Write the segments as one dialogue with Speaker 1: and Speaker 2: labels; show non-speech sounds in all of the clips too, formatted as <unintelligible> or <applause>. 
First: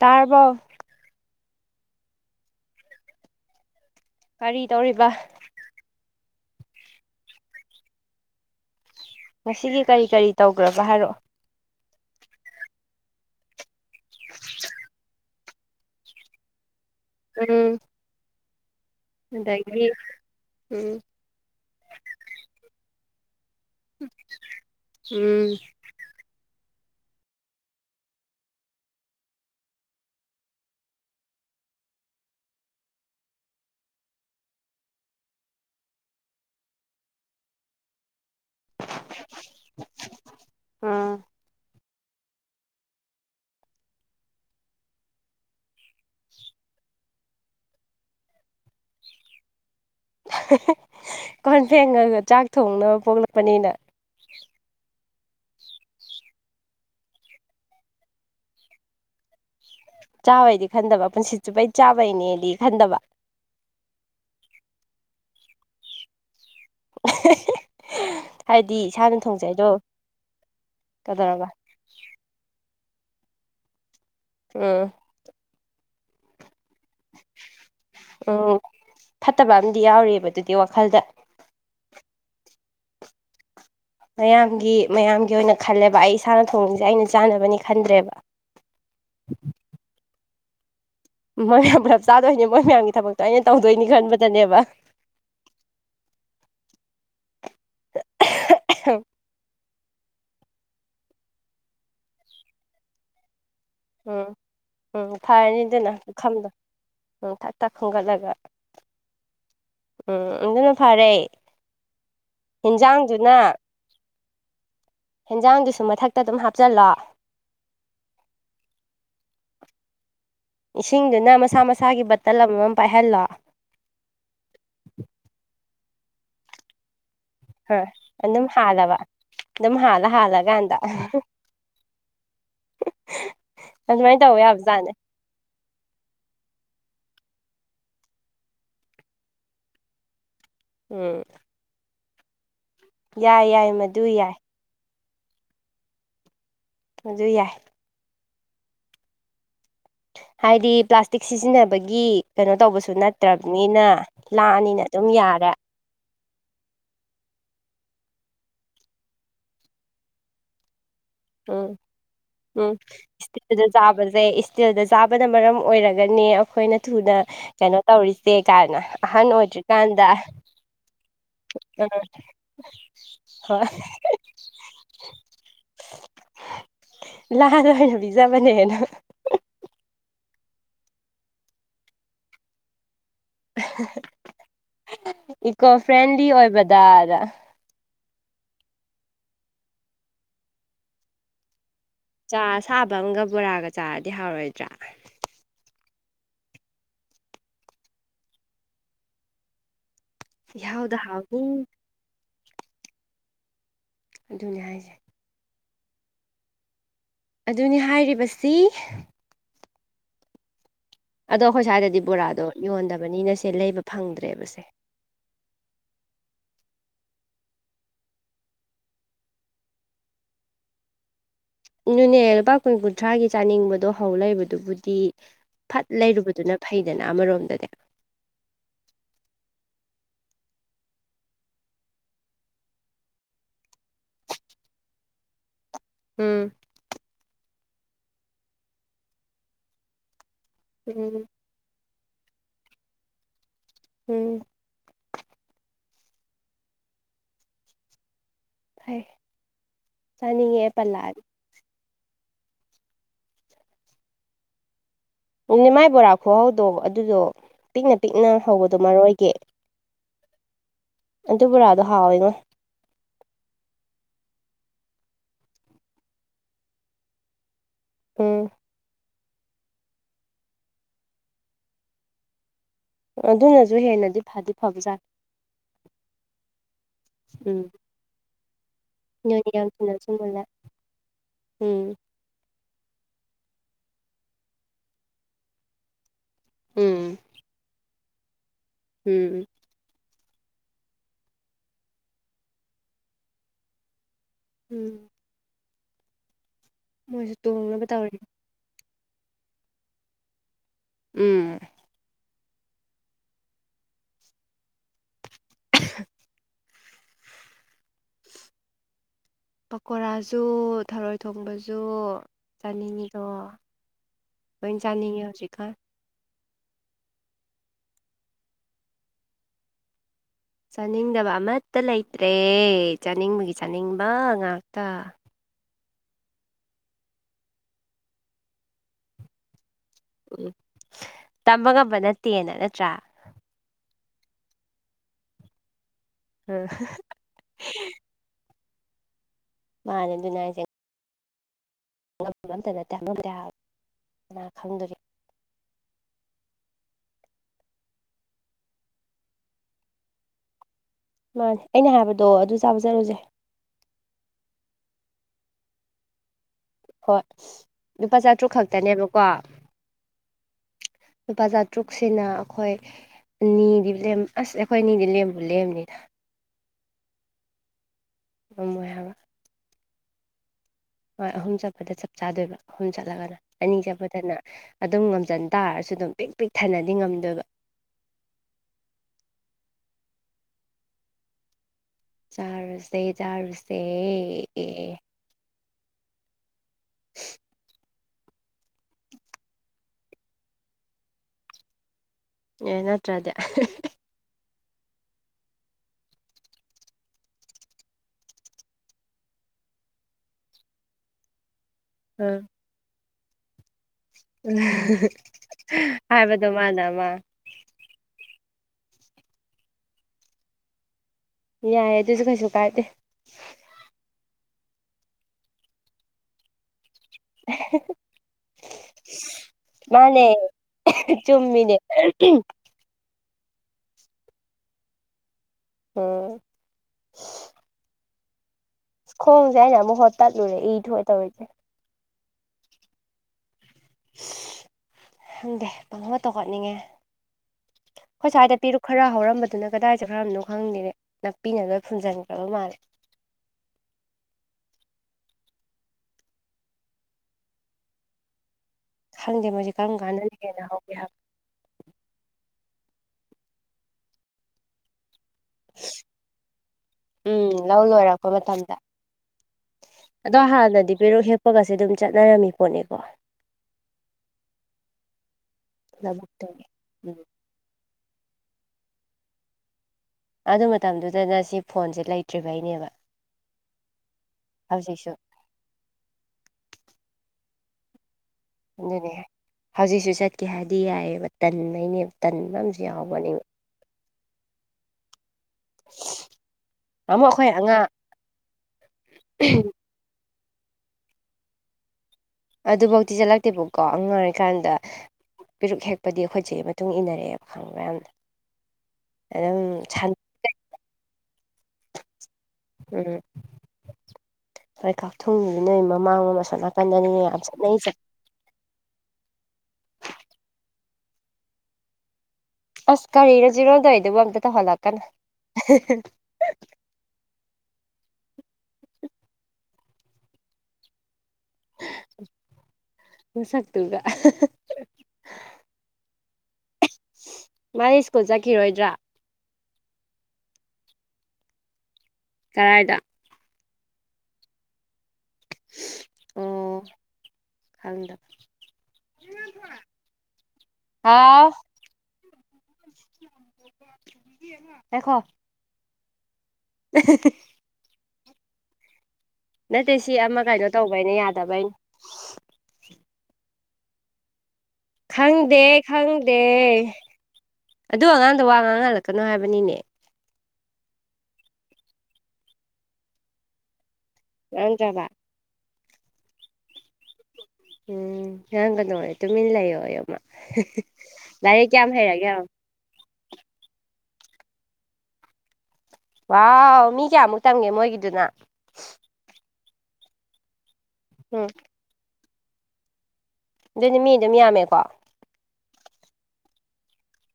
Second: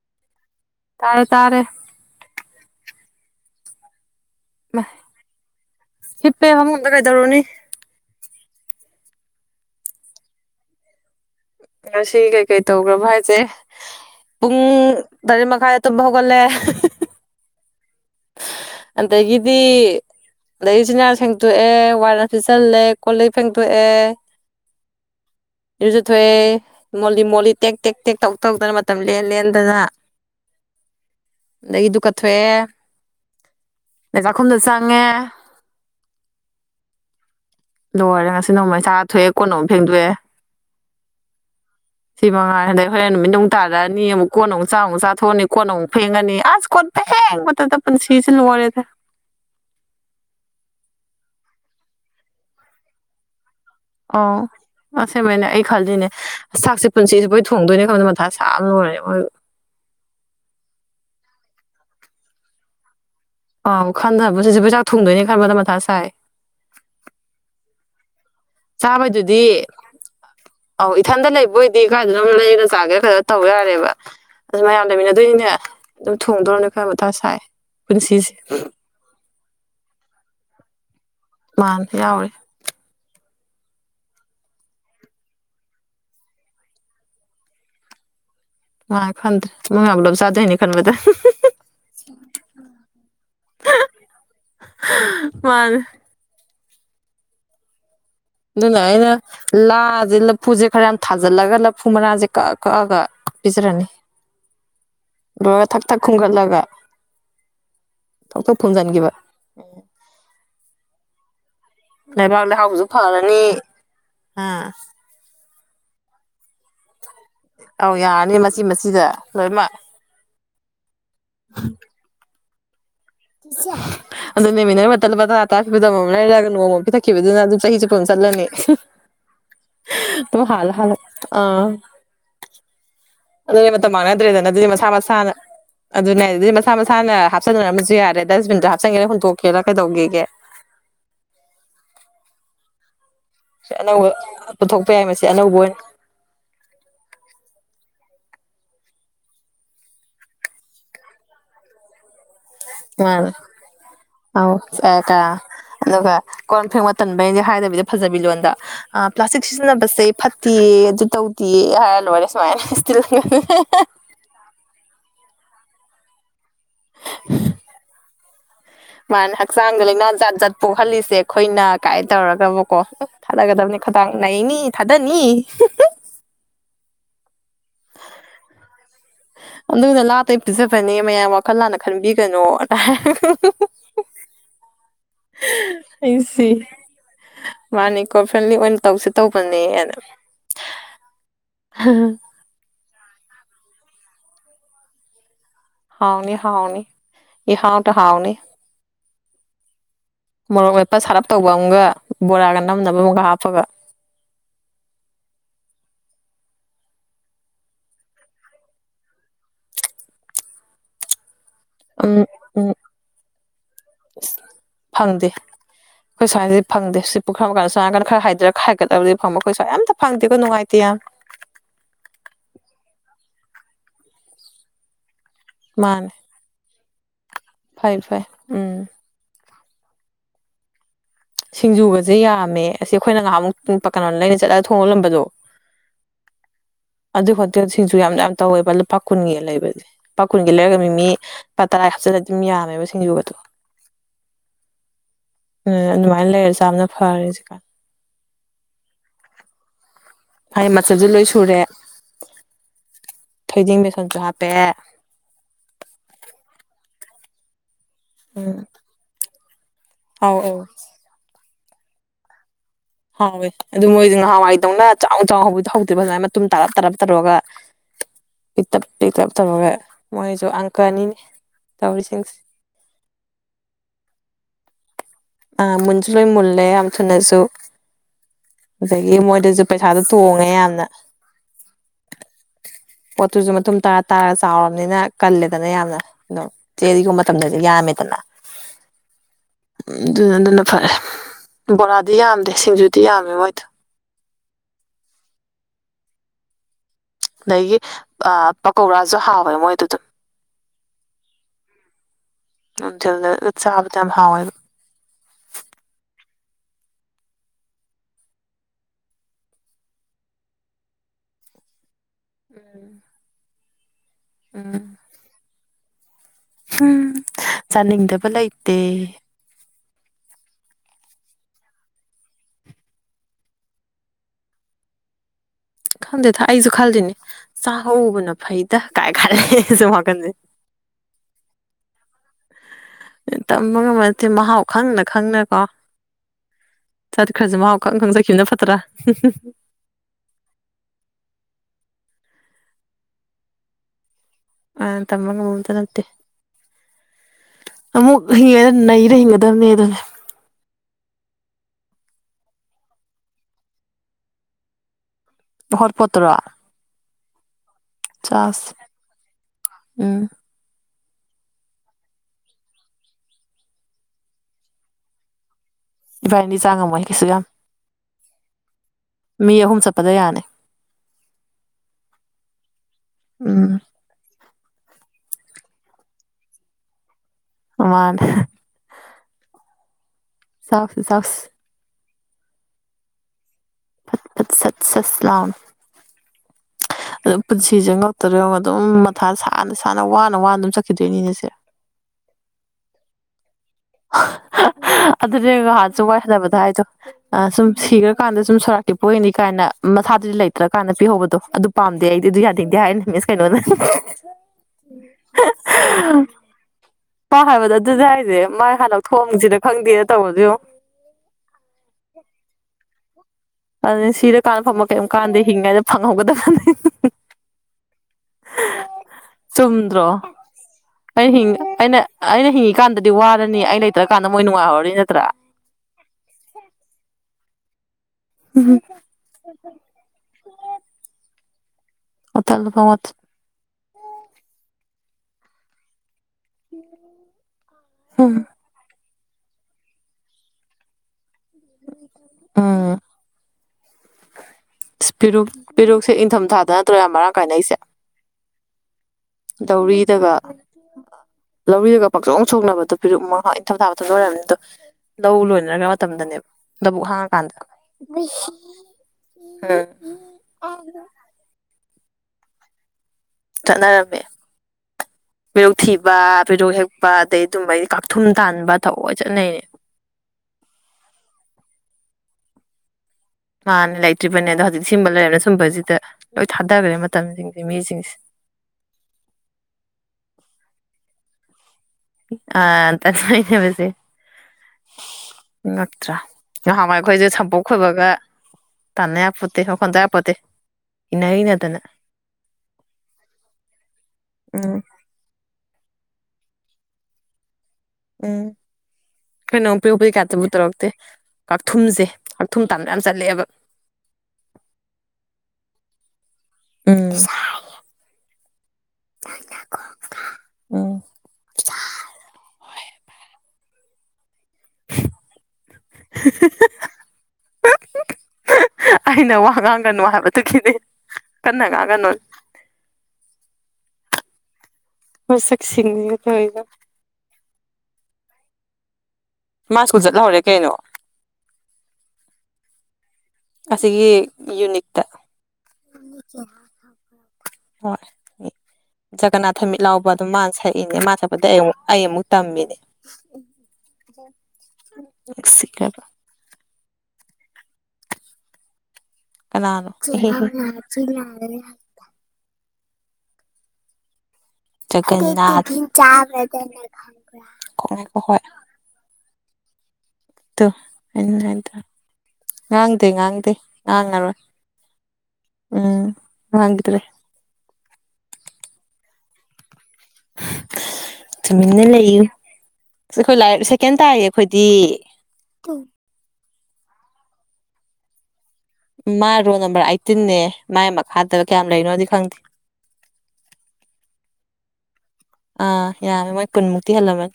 Speaker 1: ꯇꯥꯔꯕꯣ꯫
Speaker 2: ꯇꯥꯔꯦ ꯇꯥꯔꯦ
Speaker 1: ꯀꯔꯤ ꯇꯧꯔꯤꯕ
Speaker 2: ꯍꯤꯞꯄꯦ ꯐꯃꯨꯡꯗ ꯀꯩꯗꯧꯔꯨꯅꯤ꯫
Speaker 1: ꯉꯁꯤꯒꯤ ꯀꯔꯤ ꯀꯔꯤ ꯇꯧꯒ꯭ꯔꯕ ꯍꯥꯏꯔꯛꯑꯣ꯫
Speaker 2: ꯉꯁꯤ ꯀꯩꯀꯩ ꯇꯧꯈ꯭ꯔꯕ ꯍꯥꯏꯁꯦ ꯄꯨꯡ ꯇꯔꯦꯠ ꯃꯈꯥꯏꯗ ꯇꯨꯝꯕ ꯍꯧꯒꯠꯂꯦ꯫
Speaker 1: ꯀꯔꯤ꯫
Speaker 2: ꯑꯗꯒꯤꯗꯤ
Speaker 1: ꯎꯝ
Speaker 2: ꯑꯗꯗꯒꯤꯆꯤꯟꯅꯥꯥꯛ ꯁꯦꯡꯗꯣꯛꯑꯦ ꯋꯥꯠꯅꯁꯤꯤ ꯆꯜꯂꯦ ꯀꯂꯩ ꯐꯦꯡꯗꯣꯛꯦ
Speaker 1: ꯎꯝ
Speaker 2: ꯌꯨꯁꯨ ꯊꯣꯛꯑꯦ ꯃꯣꯜꯂꯤ ꯃꯣꯜꯂꯤ ꯇꯦꯛ ꯇꯦꯛ ꯇꯦꯛ ꯇꯧ ꯇꯧꯗꯅ ꯃꯇꯝ ꯂꯦꯟ ꯂꯦꯟꯗꯅ
Speaker 1: ꯑ
Speaker 2: ꯑꯗꯒꯤꯗꯨ ꯀꯊꯋꯦ ꯆꯥꯛꯈꯨꯝꯗꯣ ꯆꯪꯉꯦ ꯂꯣꯏꯔꯦ ꯉꯁꯤ ꯅꯣꯡꯃꯩ ꯆꯥꯔ ꯊꯣꯛꯑꯦ ꯀꯣꯟ ꯅꯣꯡꯃ ꯐꯦꯡꯗꯣꯛꯑꯦ
Speaker 1: ꯑꯥ
Speaker 2: ꯁꯤ ꯃꯉꯥ ꯍꯗꯩ ꯍꯣꯔꯦꯟ ꯅꯨꯃꯤꯠ ꯅꯨꯡꯛ ꯇꯥꯔꯛꯑꯅꯤ ꯑꯃꯨꯛ ꯀꯣꯟꯅ ꯑꯃꯨꯛ ꯆꯥꯃꯨꯛ ꯆꯥꯊꯣꯛꯑꯅꯤ ꯀꯣꯟꯅ ꯑꯃꯨꯛ ꯐꯦꯡꯉꯅꯤ ꯑꯁ ꯀꯣꯠ ꯍꯕ ꯃꯇꯝꯗꯟꯁꯤꯖꯟꯅꯨꯡ ꯋꯥꯔꯤꯔꯦꯗ
Speaker 1: ꯀꯣꯟ ꯐꯦꯡꯉꯒ ꯆꯥꯛ ꯊꯣꯡꯅꯕ ꯄꯣꯛꯂꯛꯄꯅꯤꯅ
Speaker 2: ꯑ ꯑꯁꯦꯡ ꯃꯥꯏꯅꯦ ꯑꯩ ꯈꯜꯂꯤꯅꯦ ꯊꯥꯛꯁꯦ ꯄꯨꯟꯁꯤꯁꯦ ꯄꯣꯏ ꯊꯣꯡꯗꯣꯏꯅꯦ ꯀꯕꯗ ꯃꯊꯥ ꯁꯥ ꯌꯥꯝꯅ ꯂꯣꯏꯔꯦ ꯃꯣꯏ
Speaker 1: ꯆꯥꯕꯩꯗꯤ ꯈꯟꯗꯕ ꯄꯨꯟꯁꯤꯠ ꯆꯨꯞꯄꯩ ꯆꯥꯕꯩꯅꯦꯗꯤ ꯈꯟꯗꯕ
Speaker 2: ꯑꯥꯎ ꯈꯟꯗ꯭ꯔ ꯄꯨꯟꯁꯤꯆꯨꯞꯄ ꯆꯥꯛ ꯊꯣꯡꯗꯣꯏꯅꯦ ꯈꯟꯕꯗ ꯃꯊꯥ ꯁꯥꯏ꯫
Speaker 1: <unintelligible> ꯏꯁꯥꯅ
Speaker 2: ꯆꯥꯕꯩꯗꯨꯗꯤ
Speaker 1: ꯊꯣꯡꯖꯩꯗꯣ
Speaker 2: ꯑꯧ ꯏꯊꯟꯗ
Speaker 1: ꯀꯗꯧꯔꯕ
Speaker 2: ꯂꯩꯕꯣꯏ ꯗꯤ ꯀꯥꯏꯗꯅꯣꯝꯃ ꯂꯩꯔ ꯆꯥꯒꯦꯔ ꯀꯩꯅꯣ ꯇꯧꯕ ꯌꯥꯔꯦꯕ
Speaker 1: ꯎꯝ
Speaker 2: ꯃꯌꯥꯝ ꯂꯩꯃꯤꯟꯅꯗꯣꯏꯅꯤꯅꯦ ꯑꯗꯨꯝ ꯊꯣꯡꯗꯣꯔꯕ ꯈꯔ ꯃꯊꯥ ꯁꯥꯏ ꯄꯨꯟꯁꯤꯁꯤ꯫
Speaker 1: ꯎꯝ ꯐꯠꯇꯕ ꯑ ꯌꯥꯎꯔꯤꯑꯕ ꯑꯗꯨꯗꯤ ꯋꯥꯈꯜꯗ
Speaker 2: ꯃꯥꯟꯕꯁꯨ ꯌꯥꯎꯔꯤꯦ
Speaker 1: ꯃꯌꯥꯝꯒꯤ ꯃꯌꯥꯝꯒꯤ ꯑꯣꯏꯅ ꯈꯜꯂꯦꯕ ꯑꯩ ꯏꯁꯥꯅ ꯊꯣꯡꯉꯤꯖꯦ ꯑꯩꯅ ꯆꯥꯅꯕꯅꯤ ꯈꯟꯗ꯭ꯔꯦꯕ꯫
Speaker 2: ꯉ ꯈꯟꯗ꯭ꯔꯦ ꯃꯉꯥ ꯄꯨꯂꯞ ꯆꯥꯗꯣꯏꯅꯤ ꯈꯟꯕꯗ
Speaker 1: ꯎ ꯃꯣꯏ ꯃꯌꯥꯝ ꯄꯨꯂꯞ ꯆꯥꯗꯣꯏꯅꯦ ꯃꯣꯏ ꯃꯌꯥꯝꯒꯤ ꯊꯕꯛꯇꯣ ꯑꯩꯅ ꯇꯧꯗꯣꯏꯅꯤ ꯈꯟꯕꯗꯅꯦꯕ
Speaker 2: ꯃꯥꯅꯤ꯫
Speaker 1: ꯍ
Speaker 2: ꯑꯗꯨꯅ ꯑꯩꯅ ꯂꯥꯖꯤ ꯂꯞ ꯂꯐꯨꯖꯦ ꯈꯔ ꯌꯥꯝ ꯊꯥꯖꯤꯜꯂꯒ ꯂꯐꯨ ꯃꯅꯥꯖꯦ ꯀꯛꯑ ꯀꯛꯑꯒ ꯄꯤꯖꯔꯅꯤ꯫
Speaker 1: ꯎꯝ ꯎꯝ
Speaker 2: ꯂꯣꯏꯔꯒ ꯊꯛ
Speaker 1: ꯐꯔꯅꯤꯗꯅ
Speaker 2: ꯊꯛ
Speaker 1: ꯈꯝꯗꯣ
Speaker 2: ꯈꯨꯝꯒꯠꯂꯒ
Speaker 1: ꯎꯝ ꯊꯛ ꯊꯛ ꯈꯨꯟꯒꯠꯂꯒ
Speaker 2: ꯊꯛ ꯊꯛ ꯐꯨꯝꯖꯤꯟꯈꯤꯕ
Speaker 1: ꯎꯝ ꯑꯗꯨꯅ ꯐꯔꯦ꯫
Speaker 2: ꯂꯩꯕꯥꯛ ꯂꯩꯍꯥꯎꯁꯨ
Speaker 1: ꯍꯦꯟꯖꯥꯡꯗꯨꯅ
Speaker 2: ꯐꯔꯅꯤ ꯑꯥ
Speaker 1: ꯍꯦꯟꯖꯥꯡꯗꯨꯁꯨ ꯃꯊꯛꯇ ꯑꯗꯨꯝ ꯍꯥꯞꯆꯤꯜꯂꯣ
Speaker 2: ꯑꯧ ꯌꯥꯔꯅꯤ ꯃꯆꯤ ꯃꯆꯤꯗ ꯂꯣꯏꯅꯃꯛ
Speaker 1: ꯏꯁꯤꯡꯗꯨꯅ ꯃꯁꯥ ꯃꯁꯥꯒꯤ ꯕꯇꯜ ꯑꯃ ꯃꯝ ꯄꯥꯏꯍꯜꯂꯣ꯫
Speaker 2: ꯑꯗꯨꯣ ꯅꯦꯃꯤꯟꯅꯔ ꯃꯇꯝꯜꯕ ꯑ ꯇꯈꯤꯕꯗꯃ ꯑꯃ ꯂꯩꯔꯒ ꯅꯣꯡꯃ ꯑꯃ ꯄꯤꯊꯛꯈꯤꯕꯗꯨꯅ ꯑꯗꯨ
Speaker 1: ꯍ
Speaker 2: ꯆꯍꯤꯁꯦ ꯄꯨꯡ ꯆꯠꯂꯅꯤ
Speaker 1: ꯑꯗꯨꯝ ꯍꯥꯜꯂꯕ ꯑꯗꯨꯝ ꯍꯥꯜꯂ
Speaker 2: ꯑꯗꯨꯝ ꯍꯥꯥꯟꯜꯂ
Speaker 1: ꯍꯥꯜꯂꯀꯥꯟꯗ
Speaker 2: ꯍꯥꯜꯂ ꯑꯥ ꯑꯗꯨꯣ ꯃ
Speaker 1: ꯑꯗꯨꯃꯥꯏꯅ ꯇꯧꯕ
Speaker 2: ꯃꯉꯗ꯭ꯔꯦꯗꯅ ꯅ ꯑꯗꯨꯅꯤ
Speaker 1: ꯌꯥꯕꯖꯥꯠꯅꯦ
Speaker 2: ꯁꯃ ꯁꯥꯅ ꯑꯗꯨꯅꯦ ꯍꯥꯏ ꯑꯗꯨꯗꯤ ꯃꯁꯥ ꯃꯁꯥꯅ ꯍꯥꯞꯆꯟꯟꯅꯔ ꯑꯃꯁꯨ ꯌꯥꯔꯦ ꯗꯁꯕꯤꯟꯗ ꯍꯥꯞꯆꯤꯟꯦꯥ ꯍꯨꯟꯇꯣꯛꯀꯦꯔꯥ ꯀꯩꯗꯧꯒꯦ
Speaker 1: ꯑꯦ ꯌꯥꯏ ꯃꯗꯨ
Speaker 2: ꯑꯅꯧꯕ
Speaker 1: ꯌꯥꯏ
Speaker 2: ꯄꯨꯊꯣꯛꯄ ꯌꯥꯏ ꯃꯁꯤ ꯑꯅꯧꯕ ꯑꯣꯏꯅ
Speaker 1: ꯑꯗꯨ ꯌꯥꯏ꯫ ꯍꯥꯏꯗꯤ ꯄ꯭ꯂꯥꯁꯇꯤꯛ ꯁꯤꯖꯤꯟꯅꯕꯒꯤ ꯀꯩꯅꯣ ꯇꯧꯕꯁꯨ
Speaker 2: ꯃꯥꯅꯦ
Speaker 1: ꯅꯠꯇ꯭ꯔꯕꯅꯤꯅ
Speaker 2: ꯑꯧ
Speaker 1: ꯂꯥꯛꯑꯅꯤꯅ
Speaker 2: ꯑ
Speaker 1: ꯑꯗꯨꯝ
Speaker 2: ꯀ
Speaker 1: ꯌꯥꯔꯦ
Speaker 2: ꯑꯗꯨꯒ ꯀꯣꯟ ꯐꯦꯡꯕ ꯇꯟꯕꯩꯅꯤ ꯍꯥꯏꯗꯕꯤꯗ ꯐꯖꯕꯤ ꯂꯣꯟꯗ ꯑ ꯄ꯭ꯂꯥꯁꯇꯤꯛ ꯁꯤꯖꯤꯟꯅꯕꯁꯦ ꯐꯠꯇꯦꯌꯦ ꯑꯗꯨ ꯇꯧ ꯇ
Speaker 1: ꯎꯝ
Speaker 2: ꯍꯥꯏꯔ ꯂꯣꯏꯔꯦ ꯁꯨꯃꯥꯏꯅ <unintelligible>
Speaker 1: ꯁꯦ ꯏꯁꯇꯤꯜꯗ ꯆꯥꯕꯅ ꯃꯔꯝ ꯑꯣꯏꯔꯒꯅꯤ ꯑꯩꯈꯣꯏꯅ ꯊꯨꯅ ꯀꯩꯅꯣ ꯇꯧꯔꯤꯖꯤꯗꯤ ꯀꯥꯏꯅ ꯑꯍꯟ ꯑꯣꯏꯗ꯭ꯔꯤꯀꯥꯟꯗ
Speaker 2: ꯄꯣꯈꯂꯤꯁ ꯑꯩꯈꯣꯏꯅ
Speaker 1: ꯑ
Speaker 2: ꯀꯥꯏ ꯇꯧꯔꯒꯕꯀꯣ
Speaker 1: ꯍꯣꯏ
Speaker 2: ꯊꯥꯗꯒꯗꯕꯅꯤ ꯈꯗꯥꯡ ꯅꯩꯅꯤ ꯊꯥꯗꯅꯤ
Speaker 1: ꯂꯍꯥꯁꯨ ꯍꯣꯏꯅꯕꯤꯖꯕꯅꯦꯦꯅꯣ
Speaker 2: ꯑꯗꯨꯅ ꯂꯥꯇ ꯄꯤꯖꯕꯅꯦ ꯃꯌꯥꯝ ꯋꯥꯈꯜ ꯂꯥꯟꯅ ꯈꯟꯕꯤꯒꯅꯨ
Speaker 1: ꯏꯀꯣ ꯐ꯭ꯔꯦꯟꯂꯤ ꯑꯣꯏꯕꯗꯗ꯫
Speaker 2: ꯃꯥꯅꯤ ꯏꯀꯣ ꯐ꯭ꯔꯦꯟꯂꯤ ꯑꯣꯏꯅ ꯇꯧꯁꯦ ꯇꯧꯕꯅꯦꯅ
Speaker 1: ꯆꯥ ꯁꯥꯕ ꯑꯃꯒ ꯕꯣꯔꯥꯒ ꯆꯥꯔꯗꯤ ꯍꯥꯎꯔꯣꯏꯗ꯭ꯔꯥ
Speaker 2: ꯍꯥꯎꯅꯤ ꯍꯥꯎꯅꯤ ꯏꯍꯥꯎꯗ ꯍꯥꯎꯅꯤ꯫ ꯃꯣꯔꯣꯛ ꯂꯦꯞꯄ
Speaker 1: ꯏꯍꯥꯎꯗ
Speaker 2: ꯁꯥꯔꯞ
Speaker 1: ꯍꯥꯎꯅꯤ
Speaker 2: ꯇꯧꯕ ꯑꯃꯒ ꯕꯣꯔꯥꯒ ꯅꯝꯅꯕ ꯑꯃꯨꯛꯒ ꯍꯥꯞꯄꯒ
Speaker 1: ꯑꯗꯨꯅꯦ ꯍꯥꯏꯁꯦ ꯑꯗꯨꯅꯤ ꯍꯥꯏꯔꯤꯕꯁꯤ ꯑꯗꯣ ꯑꯩꯈꯣꯏ ꯁ꯭ꯋꯥꯏꯗꯗꯤ
Speaker 2: ꯎꯝ
Speaker 1: ꯕꯣꯔꯥꯗꯣ
Speaker 2: ꯎꯝ
Speaker 1: ꯌꯣꯟꯗꯕꯅꯤꯅ ꯁꯦ ꯂꯩꯕ ꯐꯪꯗ꯭ꯔꯦꯕꯁꯦ
Speaker 2: ꯐꯪꯗꯦ ꯑꯩꯈꯣꯏ ꯁ꯭ꯏꯁꯤ ꯐꯪꯗꯦ ꯁꯤ ꯄꯨꯈꯔꯀꯥꯟ ꯁꯃꯥꯏꯔꯀꯥꯟ ꯈꯔ ꯍꯥꯏꯗꯔ ꯈ ꯍꯥꯏꯒꯠꯂꯗꯤ ꯐꯕ ꯑꯩꯈ ꯁ꯭ꯋꯥꯏ ꯑꯝ ꯐꯪꯗꯦꯀꯣ ꯅꯨꯡꯉꯥꯏꯇꯦ ꯌꯥꯝ
Speaker 1: ꯑꯗꯨꯅꯦ ꯂꯨꯄꯥ ꯀꯨꯟ ꯀꯨꯟꯊ꯭ꯔꯥꯒꯤ ꯆꯥꯅꯤꯡꯕꯗꯣ ꯍꯧ ꯂꯩꯕꯗꯨꯕꯨꯗꯤ꯫ ꯐꯠ
Speaker 2: ꯃꯥꯅꯦ
Speaker 1: ꯂꯩꯔꯨꯕꯗꯨꯅ ꯐꯩꯗꯅ ꯑꯃꯔꯣꯝꯗꯗꯤ
Speaker 2: ꯐꯩ ꯐꯩ ꯎꯝ ꯁꯤꯡꯖꯨꯒꯁꯦ ꯌꯥꯝꯃꯦ ꯑꯁꯤ ꯑꯩꯈꯣꯏꯅ ꯉꯥꯏꯍꯥꯛꯃꯨꯛ ꯀꯩꯅꯣ ꯂꯩꯅ ꯆꯠꯂꯒ ꯊꯣꯡꯍꯣꯜꯂꯝꯕꯗꯣ
Speaker 1: ꯎꯝ
Speaker 2: ꯑꯗꯨ ꯍꯣꯇꯦꯜ ꯁꯤꯡꯁꯨ ꯌꯥꯝ ꯌꯥꯝ ꯇꯧꯋꯦꯕ ꯂꯨꯄꯥ ꯀꯨꯟꯒꯤ ꯂꯩꯕꯁꯦ ꯂꯨꯄꯥ ꯀꯨꯟꯒꯤ ꯂꯩꯔꯒ ꯃꯤ ꯃꯤ
Speaker 1: ꯎꯝ
Speaker 2: ꯂꯨꯄꯥ ꯇꯔꯥ ꯍꯥꯞꯆꯤꯜꯂ ꯑꯗꯨꯝ ꯌꯥꯝꯃꯦꯕ ꯁꯤꯡꯖꯨ ꯑ ꯑꯗꯨꯣ
Speaker 1: ꯎꯝ
Speaker 2: ꯎꯝ ꯑꯗꯨꯃꯥꯏꯅ ꯂꯩꯔꯦ ꯆꯥꯅ ꯐꯔꯦ ꯍꯧꯖꯤꯛꯀꯥꯟ
Speaker 1: ꯍꯥꯏ꯫
Speaker 2: ꯍꯥꯏꯗꯤ ꯃꯆꯜꯖꯨ ꯂꯣꯏ ꯁꯨꯔꯦ ꯊꯣꯏꯗꯤꯡ ꯕꯁꯣꯟꯖꯨ ꯍꯥꯞꯄꯦ꯫
Speaker 1: ꯅꯦꯃꯥꯏ ꯕꯣꯔꯥ ꯈꯨꯍꯧꯗꯣ ꯑꯗꯨꯗꯣ ꯄꯤꯛꯅ ꯄꯤꯛꯅ ꯍꯧꯕꯗꯣ ꯃꯔ ꯑꯣꯏꯒꯦ
Speaker 2: ꯑ ꯑ
Speaker 1: ꯑꯗꯨ ꯕꯣꯔꯥꯗꯣ ꯍꯥꯎꯋꯦꯉꯣ꯫
Speaker 2: ꯍꯥꯎꯋꯦ ꯑꯗꯨ ꯃꯣꯏꯖꯨ ꯉꯍꯋꯥꯏꯗꯧꯅ ꯆꯥꯎ ꯆꯥꯎ ꯍꯧꯕꯗꯣ ꯍꯧꯗ꯭ꯔꯤꯕ ꯑꯗꯨꯃꯥꯏꯅ ꯃꯇꯨꯝ ꯇꯥꯔꯞ ꯇꯥꯔꯞ ꯇꯧꯔꯒ
Speaker 1: ꯎꯝ
Speaker 2: ꯄꯤꯞ ꯄꯤꯛꯇ ꯎꯞ ꯇꯧꯔꯒ ꯃꯣꯏꯁꯨ ꯑꯪꯀ ꯑꯅꯤꯅꯤ ꯇꯧꯔꯤꯁꯤꯡꯁ
Speaker 1: ꯑꯗꯨꯅꯁꯨ ꯍꯦꯟꯅꯗꯤ ꯐꯗꯤ ꯐꯕꯖꯥꯠꯅꯤ
Speaker 2: ꯑ ꯃꯨꯟꯖꯨ ꯂꯣꯏ ꯃꯨꯜꯂꯦ ꯌꯥꯝ ꯊꯨꯅꯁꯨ ꯑꯗꯒꯤ
Speaker 1: ꯅꯣꯏꯅ
Speaker 2: ꯃꯣꯏꯗꯁꯨ
Speaker 1: ꯌꯥꯝ ꯊꯨꯅ
Speaker 2: ꯄꯩꯁꯥꯗꯣ
Speaker 1: ꯁꯨꯝꯃꯜꯂꯦ
Speaker 2: ꯇꯣꯡꯉꯦ ꯌꯥꯝꯅ
Speaker 1: ꯎꯝ
Speaker 2: ꯄꯣꯠꯇꯨꯁꯨ ꯃꯇꯨꯡꯨꯝ ꯇꯔꯥ ꯇꯥꯔ ꯆꯥꯎꯔꯕꯅꯤꯅ ꯀꯜꯂꯦꯗꯅ ꯌꯥꯝꯅ ꯑꯗꯣ ꯆꯦꯜꯂꯤꯒꯨꯝꯕ
Speaker 1: ꯎꯝ
Speaker 2: ꯃꯇꯝꯗꯗꯤ ꯌꯥꯝꯃꯦꯗꯅ
Speaker 1: ꯎꯝ
Speaker 2: ꯑꯗꯨꯅ ꯑꯗꯨꯅ ꯐꯔꯦ ꯕꯣꯔꯥꯗꯤ ꯌꯥꯝꯗꯦ ꯁꯤꯡꯖꯨꯗꯤ ꯌꯥꯝꯃꯦ ꯃꯣꯏꯗꯣ
Speaker 1: ꯎꯝ ꯃꯣꯏꯁꯨ
Speaker 2: ꯑꯗꯒꯤ
Speaker 1: ꯇꯣꯡꯅꯕ ꯇꯧꯔꯤ
Speaker 2: ꯄꯀꯧꯔꯥꯁꯨ ꯍꯥꯥꯎꯋꯦ ꯃꯣꯏꯗ ꯑꯗꯨꯝ
Speaker 1: ꯎꯝ
Speaker 2: <unintelligible> ꯆꯥꯕꯗ ꯌꯥꯝ ꯍꯥꯎꯋꯦꯕ
Speaker 1: <unintelligible> ꯄꯀꯣꯔꯥꯁꯨ ꯊꯔꯣꯏ ꯊꯣꯡꯕꯁꯨ ꯆꯥꯅꯤꯡꯉꯤꯗꯣ ꯍꯣꯏ
Speaker 2: ꯎꯝ
Speaker 1: ꯆꯥꯅꯤꯡꯉꯦ ꯍꯧꯖꯤꯛꯀꯥꯟ
Speaker 2: ꯎꯝ ꯆꯥꯅꯤꯡꯗꯕ ꯂꯩꯇꯦ
Speaker 1: ꯆꯥꯅꯤꯡꯗꯕ ꯑꯃꯠꯇ ꯂꯩꯇ꯭ꯔꯦ ꯆꯥꯅꯤꯡꯕꯒꯤ ꯆꯥꯅꯤꯡꯕ ꯉꯥꯛꯇ
Speaker 2: ꯈꯪꯗꯦ ꯊ ꯑꯩꯁꯨ ꯈꯜꯂꯤꯅ‌ꯦ ꯆꯥꯍꯧꯕꯅꯥ ꯐꯩꯗ ꯈꯜꯂ‌ꯦ ꯁꯨꯝ ꯋꯥꯈꯜꯗ
Speaker 1: ꯎꯝ ꯇꯝꯕ ꯉꯝꯕ ꯅꯠꯇꯦꯅ ꯅꯠꯇ꯭ꯔꯥ
Speaker 2: ꯇꯝꯕ ꯉꯝꯃꯗꯦ ꯃꯍꯥꯎ ꯈꯪꯅ ꯈꯪꯅꯀꯣ
Speaker 1: ꯑ ꯍꯍꯍ
Speaker 2: ꯆꯠꯈ꯭ꯔꯖꯨ ꯃꯍꯥꯎ ꯈ ꯈꯪꯅ ꯆꯠꯈꯤꯕꯅ ꯐꯠꯇ꯭ꯔꯥ
Speaker 1: ꯃꯥꯅꯦ ꯑꯗꯨꯅꯥꯏ ꯑꯝꯕ ꯉꯝꯇ ꯅꯠꯇ ꯀꯌꯥ ꯀꯅꯥ ꯈꯪꯗꯣꯔꯤ
Speaker 2: ꯑ ꯇꯝꯕ ꯉꯝꯕꯝꯇ ꯅꯠꯇꯦ ꯑꯃꯨꯛ ꯍꯤꯡꯉꯦ ꯅꯩꯔ ꯍꯤꯡꯒꯗꯕꯅꯦ ꯑꯗꯨꯅꯦ
Speaker 1: ꯃꯥꯅꯦ ꯑꯩꯅ ꯍꯥꯏꯕꯗꯣ ꯑꯗꯨ ꯆꯥꯕ ꯆꯠꯔꯨꯁꯦ
Speaker 2: ꯂꯧꯍꯠ ꯄꯇ꯭ꯔ
Speaker 1: ꯍꯣꯏ ꯂꯨꯄꯥ ꯆꯥꯇ꯭ꯔꯨꯛ ꯈꯛꯇꯅꯦꯕꯀꯣ
Speaker 2: ꯎꯝ
Speaker 1: ꯂꯨꯄꯥ ꯆꯥꯇ꯭ꯔꯨꯛꯁꯤꯅ ꯑꯩꯈꯣꯏ ꯅꯤꯗꯤ ꯂꯦꯝ ꯑꯁ ꯑꯩꯈꯣꯏ ꯅꯤꯗꯤ ꯂꯦꯝꯕꯨ ꯂꯦꯝꯕꯅꯤꯅ
Speaker 2: ꯏꯕꯥꯅꯤꯖꯥꯝ ꯃ ꯍꯥꯏꯈꯩꯁꯨꯒꯝ
Speaker 1: ꯉꯝꯃꯣꯏ ꯍꯥꯏꯕ
Speaker 2: ꯃꯤ ꯑꯍꯨꯝ ꯆꯠꯄꯗ ꯌꯥꯅꯤ
Speaker 1: ꯍꯣꯏ ꯑꯍꯨꯝ ꯆꯠꯄꯗ ꯆꯞ ꯆꯥꯗꯣꯏꯕ ꯑꯍꯨꯝ ꯆꯠꯂꯒꯅ ꯑꯅꯤ
Speaker 2: ꯎꯝ
Speaker 1: ꯆꯠꯄꯗꯅ ꯑꯗꯨꯝ ꯉꯝꯁꯤꯟ ꯇꯥꯔꯁꯨ ꯑꯗꯨꯝ ꯄꯤꯛ ꯄꯤꯛ ꯊꯅꯗꯤ ꯉꯝꯗꯣꯏꯕ
Speaker 2: ꯃꯥꯅꯦ ꯁꯥꯁꯤ ꯆꯁ
Speaker 1: ꯆꯥꯔꯁꯦ ꯆꯥꯔꯁ
Speaker 2: ꯐ ꯐꯠ ꯁꯠ ꯁꯠ ꯂꯥꯎꯅ ꯑꯗꯨꯝ ꯄꯨꯟꯁꯤꯁꯦ ꯉꯧꯇꯔꯣꯏ ꯑꯗꯨꯝ ꯃꯊꯥ ꯁꯥꯟꯅ ꯁꯅ ꯋꯥꯅ ꯋꯥꯅ ꯑꯗꯨꯝ ꯆꯠꯈꯤꯗꯣꯏꯅꯤꯅꯦꯁꯦ
Speaker 1: ꯑꯦ ꯅꯠꯇ꯭ꯔꯗꯤ
Speaker 2: ꯑꯗꯨꯅꯦ ꯉꯍꯥꯟꯁꯨ ꯋꯥꯏ ꯍꯕꯗ ꯍꯥꯏꯗꯣ ꯑ ꯁꯨꯝ ꯁꯤꯈ꯭ꯔꯀꯥꯟꯗ ꯁꯨꯝ ꯁꯣꯔꯥꯛꯇꯤ ꯄꯣꯛꯅꯤ ꯀꯥꯏꯅ ꯃꯊꯥꯗꯨꯗꯤ ꯂꯩꯇ꯭ꯔꯀꯥꯟꯗ ꯄꯤꯍꯧꯕꯗꯣ ꯑꯗꯨ ꯄꯥꯝꯗꯦ ꯑꯩꯗꯤ ꯑꯗꯨ ꯌꯥꯅꯤꯡꯗꯦ ꯍꯥꯏꯅ ꯃꯤꯁ ꯀꯩꯅꯣꯅ
Speaker 1: ꯎ ꯍꯥꯏꯕꯗꯨ ꯃꯥꯅꯃ
Speaker 2: ꯃꯥ ꯍꯥꯏꯕꯗꯣ ꯑꯗꯨꯗꯤ ꯍꯥꯏꯁꯦ ꯃꯥꯥꯏ ꯍꯟꯗꯛ ꯊꯣꯡꯁꯤꯅ ꯈꯪꯗꯦꯅ ꯇꯧꯕꯗꯨꯣ
Speaker 1: ꯌꯥꯏꯌꯦ ꯑꯗꯨꯁꯨ ꯀꯩꯁꯨ ꯀꯥꯏꯗꯦ
Speaker 2: ꯑꯗꯨꯅ ꯁꯤꯗ ꯀꯥꯟꯅ ꯐꯃ ꯀꯔꯤꯒꯝꯕ ꯀꯥꯟꯗ ꯍꯤꯡꯉꯥꯏꯗ ꯐꯪꯍꯧꯒꯗꯕꯅꯤ
Speaker 1: <unintelligible> ꯍꯦꯍꯦ
Speaker 2: ꯆꯨꯝꯗ꯭ꯔꯣ ꯑꯩꯅ
Speaker 1: ꯆꯨꯝꯃꯤꯅꯦ
Speaker 2: ꯑꯩꯅ ꯑꯩꯅ ꯍꯤꯡꯉꯤꯀꯥꯟꯗꯗꯤ ꯑꯗꯨꯗꯤ ꯋꯥꯔꯅꯤ ꯑꯩ ꯂꯩꯇ꯭ꯔꯀꯥꯟꯗ ꯃꯣꯏ ꯅꯨꯡꯉꯥꯏꯍꯧꯔꯅꯤ ꯅꯠꯇ꯭ꯔꯥ
Speaker 1: ꯑꯣ
Speaker 2: ꯎꯝꯍꯝ
Speaker 1: ꯈꯣꯡꯁꯦ ꯍꯥꯏꯅ ꯑꯃꯨꯛ ꯍꯣꯠ ꯇꯠꯂꯨꯔꯦ ꯏ ꯊꯣꯛꯏ ꯇꯧꯔꯤꯁꯦ
Speaker 2: <unintelligible>
Speaker 1: ꯈꯪꯗꯦ ꯄꯪ ꯑꯃ ꯇꯧꯒꯠꯅꯤꯡꯉꯦ ꯍꯣꯏ ꯁ꯭ꯋꯥꯏꯗ ꯄꯤꯔꯛ ꯈꯔ ꯍꯧꯔꯝꯕꯗꯨꯅ ꯀꯗꯥꯏꯁꯦ ꯈꯔꯝꯅꯣ ꯈꯪꯗꯦꯅꯦꯦ ꯅꯛꯄꯤꯅꯕ ꯐꯨꯝꯖꯤꯟꯈ꯭ꯔꯕ ꯃꯥꯜꯂꯦ
Speaker 2: ꯎꯝ ꯄꯦꯔꯨ ꯄꯦꯔꯨꯁꯦ ꯏꯪꯊꯝꯊꯥꯗ ꯅꯠꯇ꯭ꯔꯣ ꯌꯥꯝ ꯃꯔꯥꯡ ꯀꯥꯏꯅꯩꯁꯦ
Speaker 1: ꯈꯪꯗꯦ ꯃꯁꯤ ꯀꯔꯝ ꯀꯥꯟꯅꯔꯤꯒꯦꯅ ꯍꯧꯒꯦ
Speaker 2: ꯂꯧꯔꯤꯔꯒ ꯄꯥꯛꯆꯣꯡ ꯁꯣꯛꯅꯕꯗꯣ ꯐꯤꯔꯨꯛ ꯏꯪꯊꯊꯧ ꯊꯥꯕ ꯊꯧꯗꯣꯏꯔꯕꯅꯤ ꯑꯗꯣ ꯂꯧ ꯂꯣꯏꯅ ꯈꯔꯒ ꯃꯇꯝꯗꯅꯦꯕ ꯂꯧꯕꯕꯨꯛ ꯍꯥꯡꯉꯀꯥꯟꯗ
Speaker 1: ꯎꯝ ꯂꯧ ꯂꯣꯏꯔꯛꯄ ꯃꯇꯝꯗ
Speaker 2: ꯎꯝ
Speaker 1: ꯑꯗꯣ ꯍꯥꯟꯅꯗꯤ ꯄꯦꯔꯨꯛ ꯍꯦꯛꯞꯄꯒꯁꯦ ꯑꯗꯨꯝ ꯆꯠꯅꯔꯝꯃꯤ ꯄꯣꯠꯅꯦꯀꯣ
Speaker 2: ꯆꯠꯅꯔꯝꯃꯦ ꯄꯦꯔꯨꯛ ꯊꯤꯕ
Speaker 1: ꯂꯧꯕꯨꯛꯇꯒꯤ
Speaker 2: ꯄꯦꯔꯣꯛ ꯍꯦꯛ ꯄ
Speaker 1: ꯎꯝ
Speaker 2: ꯑꯗꯩ ꯑꯗꯨꯝꯕ ꯑꯩ ꯀꯥꯛꯊꯨꯝ ꯇꯥꯟꯕ ꯊꯑꯣꯏ ꯆꯠꯅꯩꯅꯦ
Speaker 1: ꯑꯗꯨ ꯃꯇꯝꯗꯨꯗꯅ ꯁꯤ ꯐꯣꯟꯁꯦ ꯂꯩꯇ꯭ꯔꯤꯕꯩꯅꯦꯕ
Speaker 2: ꯃꯥꯥꯟꯅ ꯂꯩꯇ꯭ꯔꯤꯕꯅꯦ ꯑꯗꯣ ꯍꯧꯖꯤꯛ ꯁꯤꯕ
Speaker 1: ꯍꯧꯖꯤꯛꯁꯨ
Speaker 2: ꯂꯩꯔꯝꯅ ꯁꯨꯝꯕꯁꯤꯗ ꯂꯣꯏ ꯊꯥꯗꯈ꯭ꯔꯦ ꯃꯇꯝꯁꯤꯡꯁꯦ ꯃꯤꯁꯤꯡꯁꯦ
Speaker 1: ꯑꯗꯨꯅꯦ ꯍꯧꯖꯤꯛꯁꯨ ꯆꯠꯀꯦ ꯍꯥꯏꯔꯗꯤ ꯌꯥꯏꯑꯕ ꯇꯟꯉꯩꯅꯦꯕ ꯇꯟꯕ ꯑꯃꯁꯨ ꯌꯥꯎꯕꯅꯦꯕ
Speaker 2: <unintelligible> ꯅꯠꯇ꯭ꯔꯥ ꯉꯍꯥꯟꯋꯥ
Speaker 1: ꯑꯃꯨꯛ
Speaker 2: ꯑꯩꯈꯣꯏꯁꯦ
Speaker 1: ꯑꯩꯈꯣꯏ
Speaker 2: ꯁꯝꯄꯣꯛ
Speaker 1: ꯑꯉꯥꯡ
Speaker 2: ꯈꯣꯏꯕꯒ ꯇꯥꯟꯅ ꯑꯞꯄꯣꯠꯇꯦ ꯍꯈꯟꯇ ꯍꯥꯞꯄꯣꯠꯇꯦ ꯏꯟꯅ ꯍꯅꯗꯅ
Speaker 1: ꯑꯗꯨꯐꯧꯗꯤ ꯆꯠꯂꯛꯇꯦꯕꯀꯣ ꯑꯥꯡ ꯑꯣꯏꯔꯤꯀꯥꯟꯗ
Speaker 2: ꯎꯝ
Speaker 1: ꯄꯦꯔꯨꯛ ꯍꯦꯛꯄꯗꯤ ꯑꯩꯈꯣꯏꯁꯦ ꯃꯇꯨꯡ ꯏꯟꯅꯔꯛꯑꯦꯕ ꯈꯪꯕ꯭ꯔ ꯌꯥꯝꯅ
Speaker 2: ꯎꯝ ꯐ
Speaker 1: ꯑꯗꯨꯝ
Speaker 2: ꯅꯧꯄꯔꯤ
Speaker 1: ꯁꯟ
Speaker 2: ꯎꯄꯔꯤ ꯀꯌꯥꯇꯕꯨꯠꯇꯔꯣꯛꯇ ꯀꯥꯛꯊꯨꯝꯁꯦ ꯀꯥꯛꯊꯨꯝ ꯇꯥꯕ ꯌꯥꯝ
Speaker 1: ꯎꯝ
Speaker 2: ꯆꯠꯂꯛꯑꯦꯕ
Speaker 1: ꯍꯣꯏ ꯀꯥꯎꯊꯣꯡꯉ ꯅꯣꯏ ꯃꯃꯥꯡ ꯃ ꯁꯣꯠ
Speaker 2: ꯎꯝ
Speaker 1: ꯅꯥꯀꯟꯗꯅꯤ ꯅ ꯌꯥꯝ ꯆꯠꯅꯩꯠ
Speaker 2: ꯎꯝ
Speaker 1: ꯑꯁ ꯀꯔꯤꯔꯣꯁꯤꯔꯣꯗꯋꯥꯗꯨꯕꯨ ꯑꯝꯇ ꯇꯧ ꯍꯜꯂꯛꯀꯅ <unintelligible>
Speaker 2: ꯑꯩꯅ ꯋꯥ ꯉꯥꯡꯒꯅꯨ ꯍꯥꯏꯕꯗꯨꯒꯤꯗꯤ ꯀꯟꯅ ꯉꯥꯡꯒꯅꯨ
Speaker 1: ꯅꯁꯛꯇꯨꯒ
Speaker 2: ꯃꯁꯛꯁꯤꯡꯒ
Speaker 1: ꯃꯥꯗꯤ ꯁ꯭ꯀꯨꯜ ꯆꯠꯈꯤꯔꯣꯏꯗ꯭ꯔꯥ
Speaker 2: ꯃꯥ ꯁ꯭ꯀꯨꯜ ꯆꯠꯍꯧꯔꯦ ꯀꯩꯅꯣ
Speaker 1: ꯀꯔꯥꯏꯗ
Speaker 2: ꯑꯁꯤꯒꯤ ꯌꯨꯅꯤꯛꯇ
Speaker 1: ꯈꯜꯗ
Speaker 2: ꯖꯒꯅꯥꯠ ꯊꯃꯤꯠ ꯂꯥꯎꯕ ꯑꯗꯨꯝ ꯃꯥ ꯁꯛꯏꯅꯦ ꯃꯥ ꯁꯛꯄꯗ ꯑꯩ ꯑꯃꯨꯛ ꯑꯩ ꯑꯃꯨꯛ ꯇꯝꯃꯤꯅꯦ
Speaker 1: ꯎꯝ
Speaker 2: ꯁꯤ ꯀ
Speaker 1: <unintelligible>
Speaker 2: ꯀꯅꯥꯅꯣ
Speaker 1: ꯅꯠꯇꯦ ꯁꯤ ꯑꯃ ꯀꯩꯅꯣ ꯇꯧꯕꯩꯩꯅ ꯌꯥꯗꯕꯩꯩꯅ ꯈꯪꯗꯦ
Speaker 2: ꯖꯒꯟꯅꯥꯊ
Speaker 1: ꯈꯪꯗꯦ ꯑꯗꯨ
Speaker 2: ꯉꯥꯏꯈꯣ
Speaker 1: ꯑꯉꯥꯡꯗꯣ
Speaker 2: ꯍꯣꯏ
Speaker 1: ꯋꯥ ꯉꯥꯡ ꯉꯜꯂꯛꯀꯅꯣ ꯍꯥꯏꯕꯅꯤꯅꯦ
Speaker 2: ꯑꯣ ꯍꯥꯏꯩꯅ ꯍꯥꯏ ꯇꯔꯦ ꯉꯥꯡꯗꯦ ꯉꯥꯡꯗꯦ ꯉꯥꯡꯉꯔꯣꯏ
Speaker 1: ꯂꯥꯟꯖꯕ
Speaker 2: ꯎꯝ ꯍꯗ꯭ꯔꯦ
Speaker 1: ꯎꯝ ꯌꯥ ꯀꯩꯅꯣ ꯇꯨꯃꯤ ꯂꯏ
Speaker 2: ꯇꯨꯃꯤꯟꯅ ꯂꯩꯌꯨ
Speaker 1: ꯍꯩꯔꯒꯦ ꯌꯦꯡꯉꯣ
Speaker 2: ꯑꯩꯈꯣꯏ ꯂꯥꯏꯔꯤ ꯁꯦꯀꯦꯟ ꯇꯥꯏꯌꯦ ꯑꯩꯈꯣꯏꯗꯤ
Speaker 1: ꯋꯥꯁ ꯃꯤ ꯀꯌꯥꯃꯨꯛ ꯇꯝꯒꯦ ꯃꯣꯏꯒꯤꯗꯨꯅ
Speaker 2: ꯃꯥ ꯔꯣꯜ ꯅꯝꯕꯔ ꯑꯥꯏꯇꯤꯟꯅꯦ ꯃꯥꯏ ꯃꯈꯥꯗ
Speaker 1: ꯎꯝ
Speaker 2: ꯀꯌꯥꯝ ꯂꯩꯔꯤꯅꯣꯗꯤ ꯈꯪꯗꯦ
Speaker 1: ꯑꯗꯨꯅꯤ ꯃꯤ ꯑꯗꯨꯝ ꯌꯥꯝꯃꯦꯀꯣ
Speaker 2: ꯑꯥ ꯌꯥꯔꯦ ꯃꯣꯏ ꯀꯨꯟꯃꯨꯛꯇꯤ ꯍꯦꯜꯂꯝꯃꯅꯤ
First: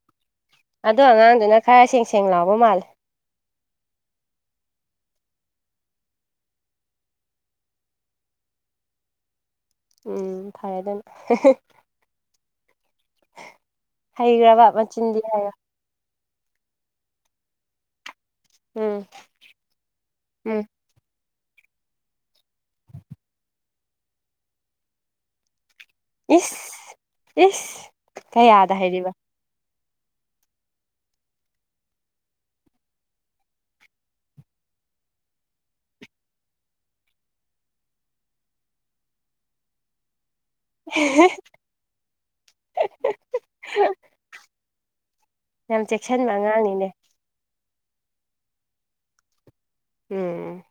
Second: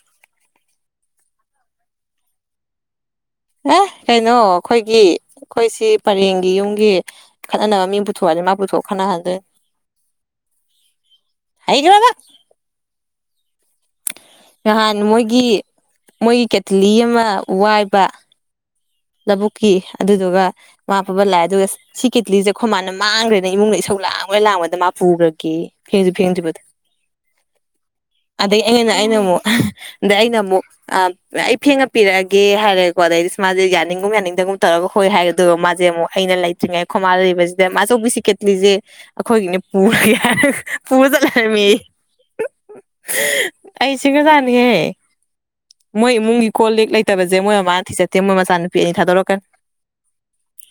Speaker 1: ꯑꯗꯣ ꯑꯉꯥꯡꯗꯨꯅ ꯈꯔ ꯁꯦꯡ ꯁꯦꯡ ꯂꯥꯎꯕ ꯃꯥꯜꯂꯦ
Speaker 2: ꯑꯦ ꯀꯩꯅꯣ ꯑꯩꯈꯣꯏꯒꯤ ꯑꯩꯈꯣꯏꯁꯤ ꯄꯔꯦꯡꯒꯤ ꯌꯨꯝꯒꯤ ꯈꯅ ꯅꯕ ꯃꯤ ꯕꯨꯊꯣꯑꯦ ꯃꯥꯕꯨꯊꯣꯛ ꯈꯥꯟꯅ ꯍꯥꯏꯖꯦ
Speaker 1: ꯎꯝ ꯐꯔꯗꯝ‌ꯅ‌ꯦ
Speaker 2: ꯍꯩꯒꯔꯕ
Speaker 1: ꯍꯩꯈ꯭ꯔꯕ
Speaker 2: ꯅꯍꯥꯟ
Speaker 1: ꯃꯆꯤꯟꯗꯤ
Speaker 2: ꯃꯣꯏꯒꯤ ꯃꯣꯏꯒꯤ ꯀꯦꯊꯂꯤ ꯑꯃ ꯋꯥꯏꯕ
Speaker 1: ꯎꯝ
Speaker 2: ꯂꯧꯕꯨꯛꯀꯤ ꯑꯗꯨꯗꯨꯒ
Speaker 1: ꯎꯝ
Speaker 2: ꯃꯥ ꯄꯥꯐꯠ ꯂꯥꯛꯑꯦ ꯑꯗꯨꯒ ꯁꯤ ꯀꯦꯠꯊꯂꯤꯁꯦ ꯑꯩꯈꯣꯏ ꯃꯥꯅ ꯃꯥꯡꯈ꯭ꯔꯦꯅ ꯏꯃꯨꯡꯗ ꯏꯁꯧ ꯂꯥꯡꯕꯗ ꯂꯥꯡꯕꯗ ꯃꯥ ꯄꯨꯈ꯭ꯔꯒꯦꯌꯦ ꯐꯦꯡꯁꯤ
Speaker 1: ꯏꯁ
Speaker 2: ꯐꯦꯡꯗꯔꯤꯕꯗꯣ
Speaker 1: ꯏꯁ
Speaker 2: ꯑꯗꯗꯒꯤ
Speaker 1: ꯀꯌꯥꯗ
Speaker 2: ꯑꯩꯅꯅꯦ
Speaker 1: ꯍꯩꯔꯤꯕ
Speaker 2: ꯑꯩꯅ ꯑꯃꯨꯛ ꯑꯗꯩ ꯑꯩꯅ ꯑꯃꯨꯛ ꯑ ꯑꯩ ꯐꯦꯡꯉ ꯄꯤꯔꯛꯑꯒꯦ ꯍꯥꯏꯔꯦꯀꯣ ꯑꯗꯩ ꯃꯥꯁ‌ꯦ ꯌꯥꯅꯤꯡꯒꯨꯝ ꯌꯥꯅꯤꯡꯗꯒꯨꯝ ꯇꯧꯔꯒ ꯍꯣꯏ ꯍꯥꯏ ꯑꯗꯨꯒ ꯃꯥꯁꯦ ꯑꯃꯨꯛ ꯑꯩꯅ ꯂꯩꯇ꯭ꯔꯤꯉꯩ ꯈꯣꯃꯥꯜ ꯂꯩꯁꯤꯗ ꯃꯥꯆꯧꯕꯤꯁꯤ ꯀꯦꯠꯂꯤꯁꯦ ꯑꯩꯈꯣꯏꯒꯤꯅꯦ ꯄꯨꯔꯒꯦ ꯄꯨꯔ ꯆꯠꯂꯔꯝꯃꯤ ꯍꯩ ꯁꯤꯒꯖꯥꯅꯤꯍꯦ
Speaker 1: ꯌꯥꯝ
Speaker 2: ꯃꯣꯏ
Speaker 1: ꯆꯦꯛꯁꯤꯟꯕ
Speaker 2: ꯏꯃꯨꯡꯒꯤ ꯀꯣꯜ
Speaker 1: ꯑꯉꯥꯡꯅꯤꯅꯦ
Speaker 2: ꯂꯦꯛ ꯂꯩꯇ ꯃꯣꯏ ꯃꯥ ꯊꯤꯖꯤꯟꯗꯦ ꯃꯣꯏ ꯃꯆꯥ ꯅꯨꯄꯤ ꯑꯅꯤ ꯊꯥꯗꯣꯛꯔꯛꯀꯦꯅꯤ
Speaker 1: ꯎꯝ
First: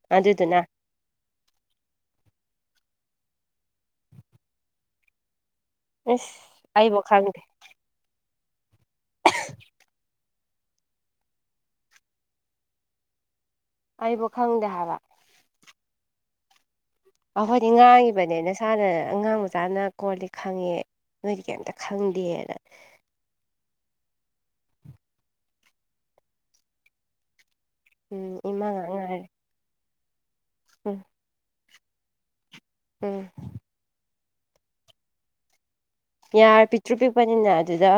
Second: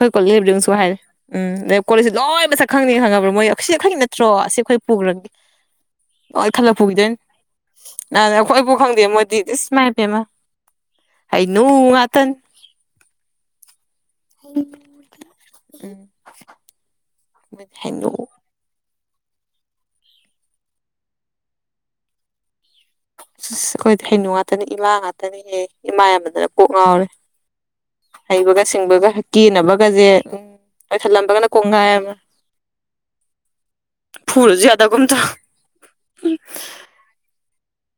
Speaker 2: ꯑꯩꯈꯣꯏ
Speaker 1: ꯑꯗꯨꯗꯨꯅ
Speaker 2: ꯀꯣꯂꯕꯗꯨꯅꯁꯨ ꯍꯥꯏꯔꯦ ꯎꯝ ꯑꯗꯩ ꯀꯣꯂꯤꯛꯁꯦ ꯂꯣꯏ ꯃꯁꯛ ꯈꯪꯅꯤ ꯈꯪꯉꯕ꯭ꯔꯥ ꯃꯣꯏ ꯁꯤꯈꯣꯢꯅꯠꯇ꯭ꯔꯣ ꯑꯁꯤ ꯑꯩꯈꯣꯏ ꯄꯨꯈ꯭ꯔꯒꯦ
Speaker 1: ꯏꯁ
Speaker 2: ꯂꯣꯢ ꯈꯜꯂꯒ
Speaker 1: ꯑꯩꯕꯨ
Speaker 2: ꯄꯨꯈꯤꯗꯣꯏꯅꯤ
Speaker 1: ꯈꯪꯗꯦ
Speaker 2: ꯅꯥ ꯑꯩꯈꯣꯏꯐꯥꯎ ꯈꯪꯗꯦ ꯃꯣꯏꯗꯤ ꯏꯁ ꯃꯥꯏ ꯄꯦꯃ ꯍꯩꯅꯨ ꯉꯥꯛꯇꯅꯤ
Speaker 1: ꯑꯩꯕꯨ ꯈꯪꯗꯦ ꯍꯥꯏꯕ
Speaker 2: ꯎꯝ <inaudible>
Speaker 1: ꯑꯈꯣꯢꯗꯤ
Speaker 2: ꯃꯣꯏꯗꯤ ꯍꯩꯅꯨ
Speaker 1: ꯉꯥꯡꯢꯕꯅꯦ ꯁꯨꯝ ꯏꯁꯥꯅ ꯑꯉꯥꯡ ꯃꯆꯥꯅ ꯀꯣꯟꯂꯤꯛ ꯈꯪꯉꯦ ꯅꯣꯏꯗꯤ ꯀꯩꯝꯇ ꯈꯪꯗꯦꯅ
Speaker 2: ꯑꯩꯈꯣꯏꯗꯤ ꯍꯩꯅꯨ ꯉꯥꯛꯇꯅꯦ ꯏꯃꯥ ꯉꯥꯛꯇꯅꯍꯦ ꯏꯃꯥ ꯌꯥꯝꯃꯥꯟꯗꯅ ꯀꫭꯛ ꯉꯥꯎꯔꯦ
Speaker 1: ꯎꯝ
Speaker 2: ꯍꯩꯕꯒ
Speaker 1: ꯏꯃꯥ ꯉꯥꯛ
Speaker 2: ꯁꯤꯡꯕꯒ
Speaker 1: ꯉꯥꯏꯔꯦ
Speaker 2: ꯀꯦꯅꯕꯒꯁꯦ ꯎꯝ
Speaker 1: ꯎꯝ
Speaker 2: ꯀꯣꯏꯁꯜꯂꯝꯕꯒꯅ ꯀꯣꯡ ꯉꯥꯏ ꯑꯃ
Speaker 1: ꯎꯝ
Speaker 2: ꯐꯨꯔꯨꯁꯨ ꯌꯥꯗꯒꯨꯝ ꯇꯧ
Speaker 1: ꯌꯥ ꯄꯤ <inaudible>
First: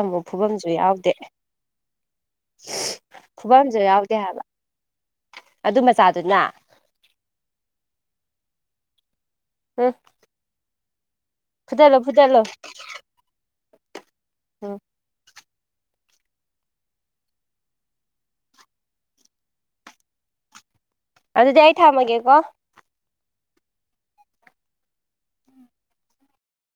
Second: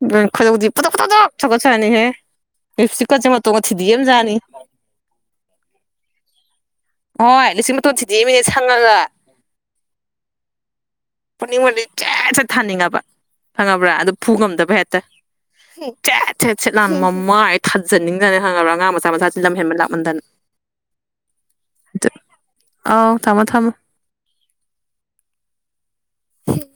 Speaker 2: ꯗꯨꯅ ꯈꫭꯏꯗꯧꯁꯦ ꯄꯗꫭꯛ
Speaker 1: ꯌꯥꯎꯗꯦ
Speaker 2: ꯄꯗꫭꯛ ꯁꯥꯎꯒꯠꯄ ꯖꯠꯅꯤꯍ‌ꯦ ꯏꯞꯁꯤ <inaudible> ꯀꯆꯦ ꯃꯠꯇꯣ
Speaker 1: ꯐꯨꯐꯝꯁꯨ
Speaker 2: ꯊꯨꯗ‌ꯦꯛꯑꯝ
Speaker 1: ꯌꯥꯎꯗꯦ
Speaker 2: ꯖꯟꯅꯤ
Speaker 1: ꯍꯥꯏꯕ ꯑꯗꯨ ꯃꯆꯥꯗꯨꯅ
Speaker 2: ꯍꯣꯏ ꯂꯤꯞꯇꯤꯛ ꯃꯇꯣꯟ ꯊꯨꯗꯤꯛ ꯑꯝꯃꯤꯅꯦ ꯁꯪꯉꯒ
Speaker 1: ꯎꯡ <inaudible>
Speaker 2: ꯄꯨꯛꯅꯤꯡꯕꯅꯗꯤ ꯆꯦꯠ ꯆꯠ ꯊꯥꯅꯤꯡꯉꯕ ꯐꯪꯉꯕ꯭ꯔꯥ ꯑꯗꯨ ꯐꯨ ꯉꯝꯗꯕ
Speaker 1: ꯎꯝ
Speaker 2: ꯍꯦꯛꯇ ꯎ ꯁꯦꯠ ꯆꯦꯠ ꯁꯦꯠ ꯂꯥꯟ ꯃꯃꯥꯏ ꯊꯥꯖꯟꯅꯤꯡꯖꯠꯅꯤ ꯈꯪꯉꯔꯥ ꯑꯉꯥꯡ ꯃꯆꯥ ꯃꯆꯥ ꯁꯤꯡꯁꯦ ꯂꯝ ꯍꯦꯟꯕ ꯂꯥꯛꯃꯟꯗꯅ
Speaker 1: ꯑꯗꯨꯗꯤ ꯑꯩ ꯊꯝꯃꯒꯦꯀꯣ
Speaker 2: ꯑꯥꯎ ꯊꯝꯃꯣ ꯊꯝꯃꯣ ꯍ <inaudible>